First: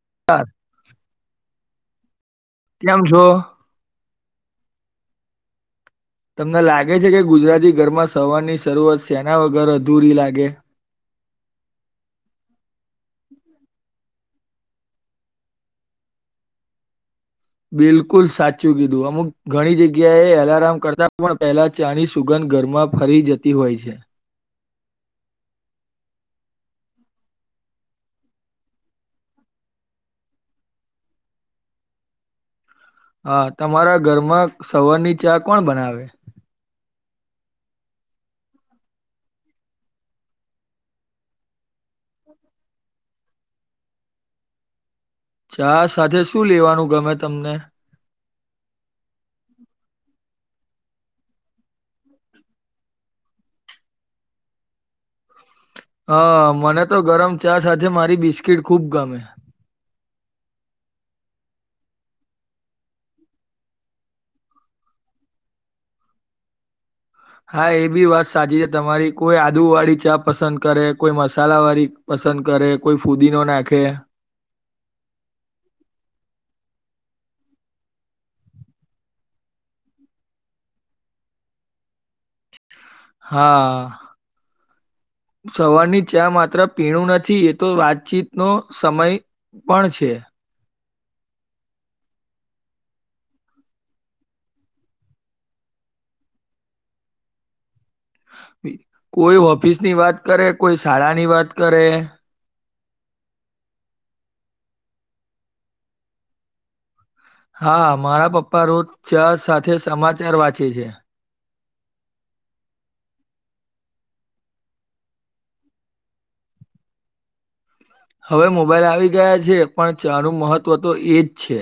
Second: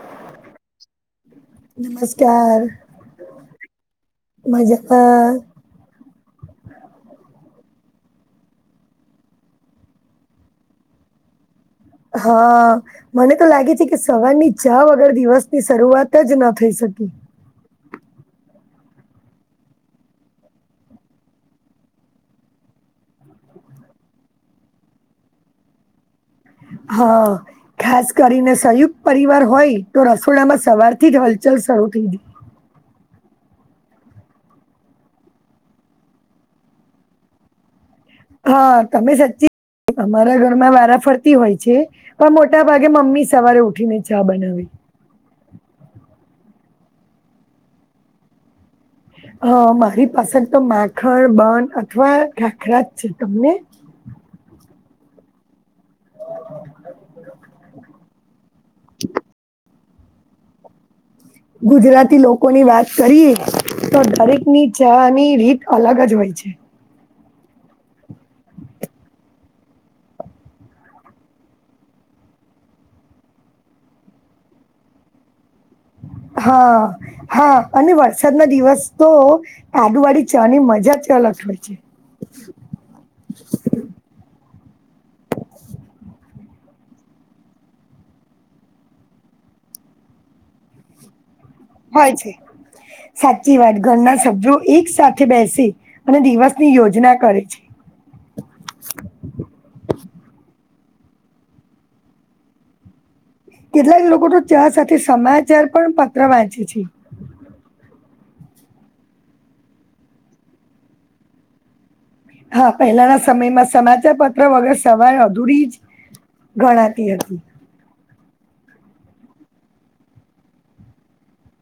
[unintelligible] નમસ્કાર કેમ છો. [unintelligible] તમને લાગે છે, કે ગુજરાતી ઘરમાં સવારની શરૂઆત [unintelligible] વગર અધૂરી લાગે. હા મને તો લાગે છે, કે સવારની ચા વગર દિવસની શરૂઆત જ ના થઈ શ [inaudible] બિલકુલ સાચું કીધું અમુક ઘણી જગ્યાએ અલાર્મ કરતા પણ પહેલા ચાણી સુગંધ ધ [unintelligible] ફરી જતી હોય છે. હા ખાસ કરીને સંયુક્ત પરિવાર હોય તો રસોડામાં સવાર થી જ હલચલ સરુ થય હા તમારા ઘરમાં સવારની ચા કોણ બનાવે. હા તમે સાચી અમારા ઘરમાં વારા ફરતી હોય છે, પણ મોટા ભાગે મમ્મી સવારે ઉઠીને ચા બનાવે ચા સાથે શું લેવાનું ગમે તમને. હ મારી પાસે તો માખણ બંધ અથવા ખાખરા જ છે, તમને હા મને તો ગરમ ચા સાથે મારી બિસ્કીટ ખુબ ગમે. ગુજરાતી લોકો ની વાત કરીએ. તો દરેક ની ચની રીત અલગ જ હોય છે. હા એ બી વાત સાચી છે, તમારી કોઈ આદુ વાળી ચા પસંદ કરે કોઈ મસાલા વાળી. પસંદ કરે કોઈ ફૂદી [unintelligible] નાખે. હા હા અને વરસાદ ના દિવસ તો આદુવાળી ચની મજા [unintelligible] [unintelligible] હા. સવારની ચા માત્ર પીણું નથી એ તો વાતચીતનો સમય પણ છે. હોય છે. સાચી વાત ઘરના [unintelligible] એક સાથે બેસે અને દિવસની યોજના કરે છે. કોઈ ઓફિસ ની વાત કરે કોઈ શાળા ની વાત કરે. કેટલાક લોકો તો [unintelligible] સાથે સમાચાર પણ પત્ર વાંચે છે. હા મારા પપ્પા રોજ [unintelligible] સાથે સમાચાર વાંચે છે. હા પહેલાના સમયમાં સમાચાર પત્ર વગર સવારે અધૂરી જ. ગણાતી હતી. હવે મોબાઈલ આવી ગયા છે, પણ ચનું મહત્ત્વ તો એજ છે.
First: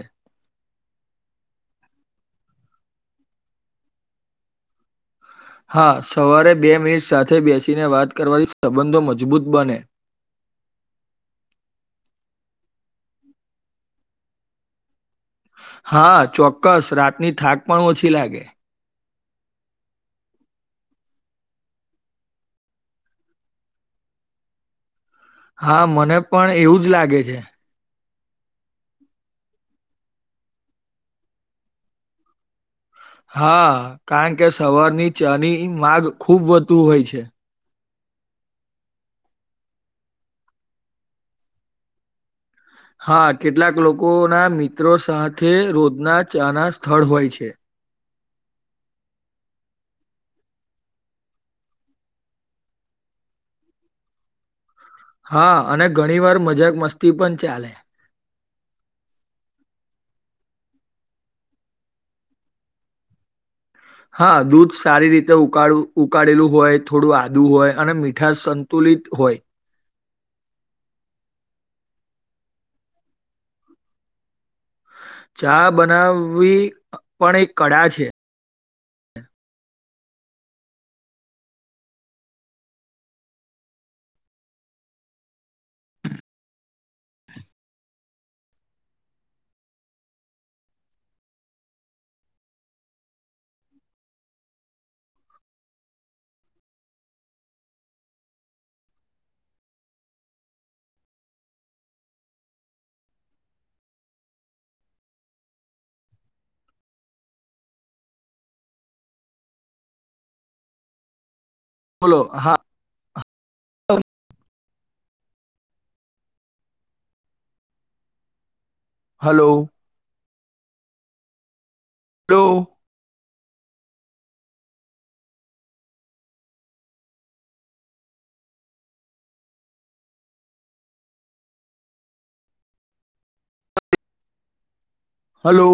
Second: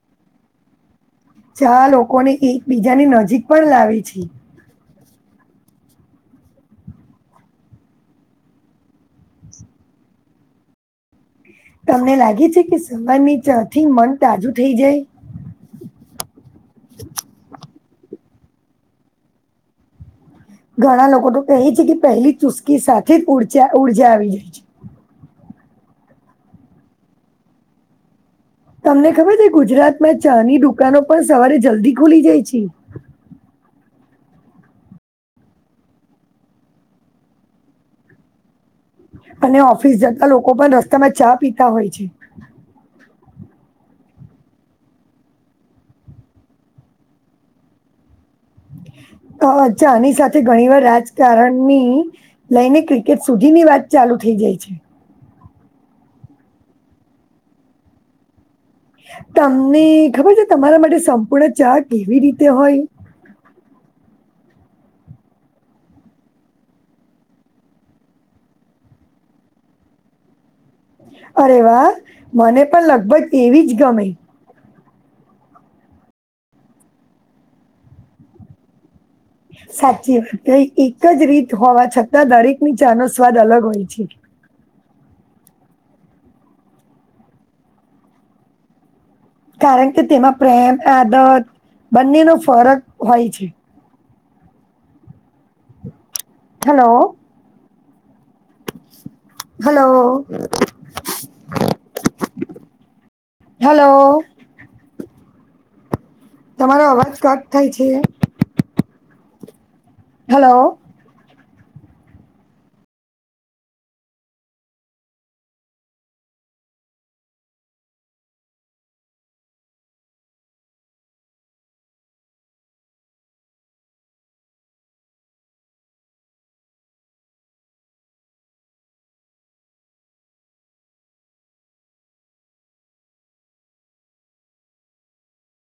ચા લોકોને એકબીજાની નજીક પણ લાવે છે. હા સવારે બે મિનિટ સાથે બેસીને વાત કરવાથી સંબંધો મજબૂત બને. [inaudible] તમને લાગે છે, કે સવાર ની [unintelligible] થી મન તાજું થઈ જાય. હા ચોક્કસ રાતની થાક પણ ઓછી લાગે. ઘણા લોકો તો કહે છે કે પહેલી ચુસ્કી સાથે ઉજૉ ઉર્જા આવી જાય છે હા મને પણ એવું જ લાગે છે તમને ખબર છે ગુજરાતમાં ચાની દુકાનો પણ સવારે જલ્દી ખુલી જાય છે હા કારણ કે સવારની ચાની માગ ખૂબ વધુ હોય છે અને ઓફિસ જતા લોકો પણ રસ્તા માં ચા પીતા હોય છે હા કેટલાક લોકો ના મિત્રો સાથે રોજના ચાના સ્થળ હોય છે [inaudible] તો આ ચાની સાથે ઘણી વાર રાજકારણની લઈને ક્રિકેટ સુધીની વાત ચાલુ થઈ જાય છે હા અને ઘણી વાર મજાક મસ્તી પણ ચાલે તમને ખબર છે તમારા માટે સંપૂર્ણ ચા કેવી રીતે હોય [inaudible] [inaudible] હા દૂધ સારી રીતે ઉકાળ ઉકાળેલું હોય થોડું આદું હોય અને મીઠા સંતુલિત હોય અરે વાહ મને પણ લગભગ એવી જ ગમે ચા બનાવી પણ એક કળા છે સાચી વાત એક જ રીત હોવા છતાં દરેક ની ચા નો સ્વાદ અલગ હોય છે [inaudible] [inaudible] કારણ કે તેમાં પ્રેમ આદત બંનેનો ફરક હોય છે હેલો હલો હલો તમારો અવાજ કટ થાય છે હલો બોલો હા હલો હલો હલો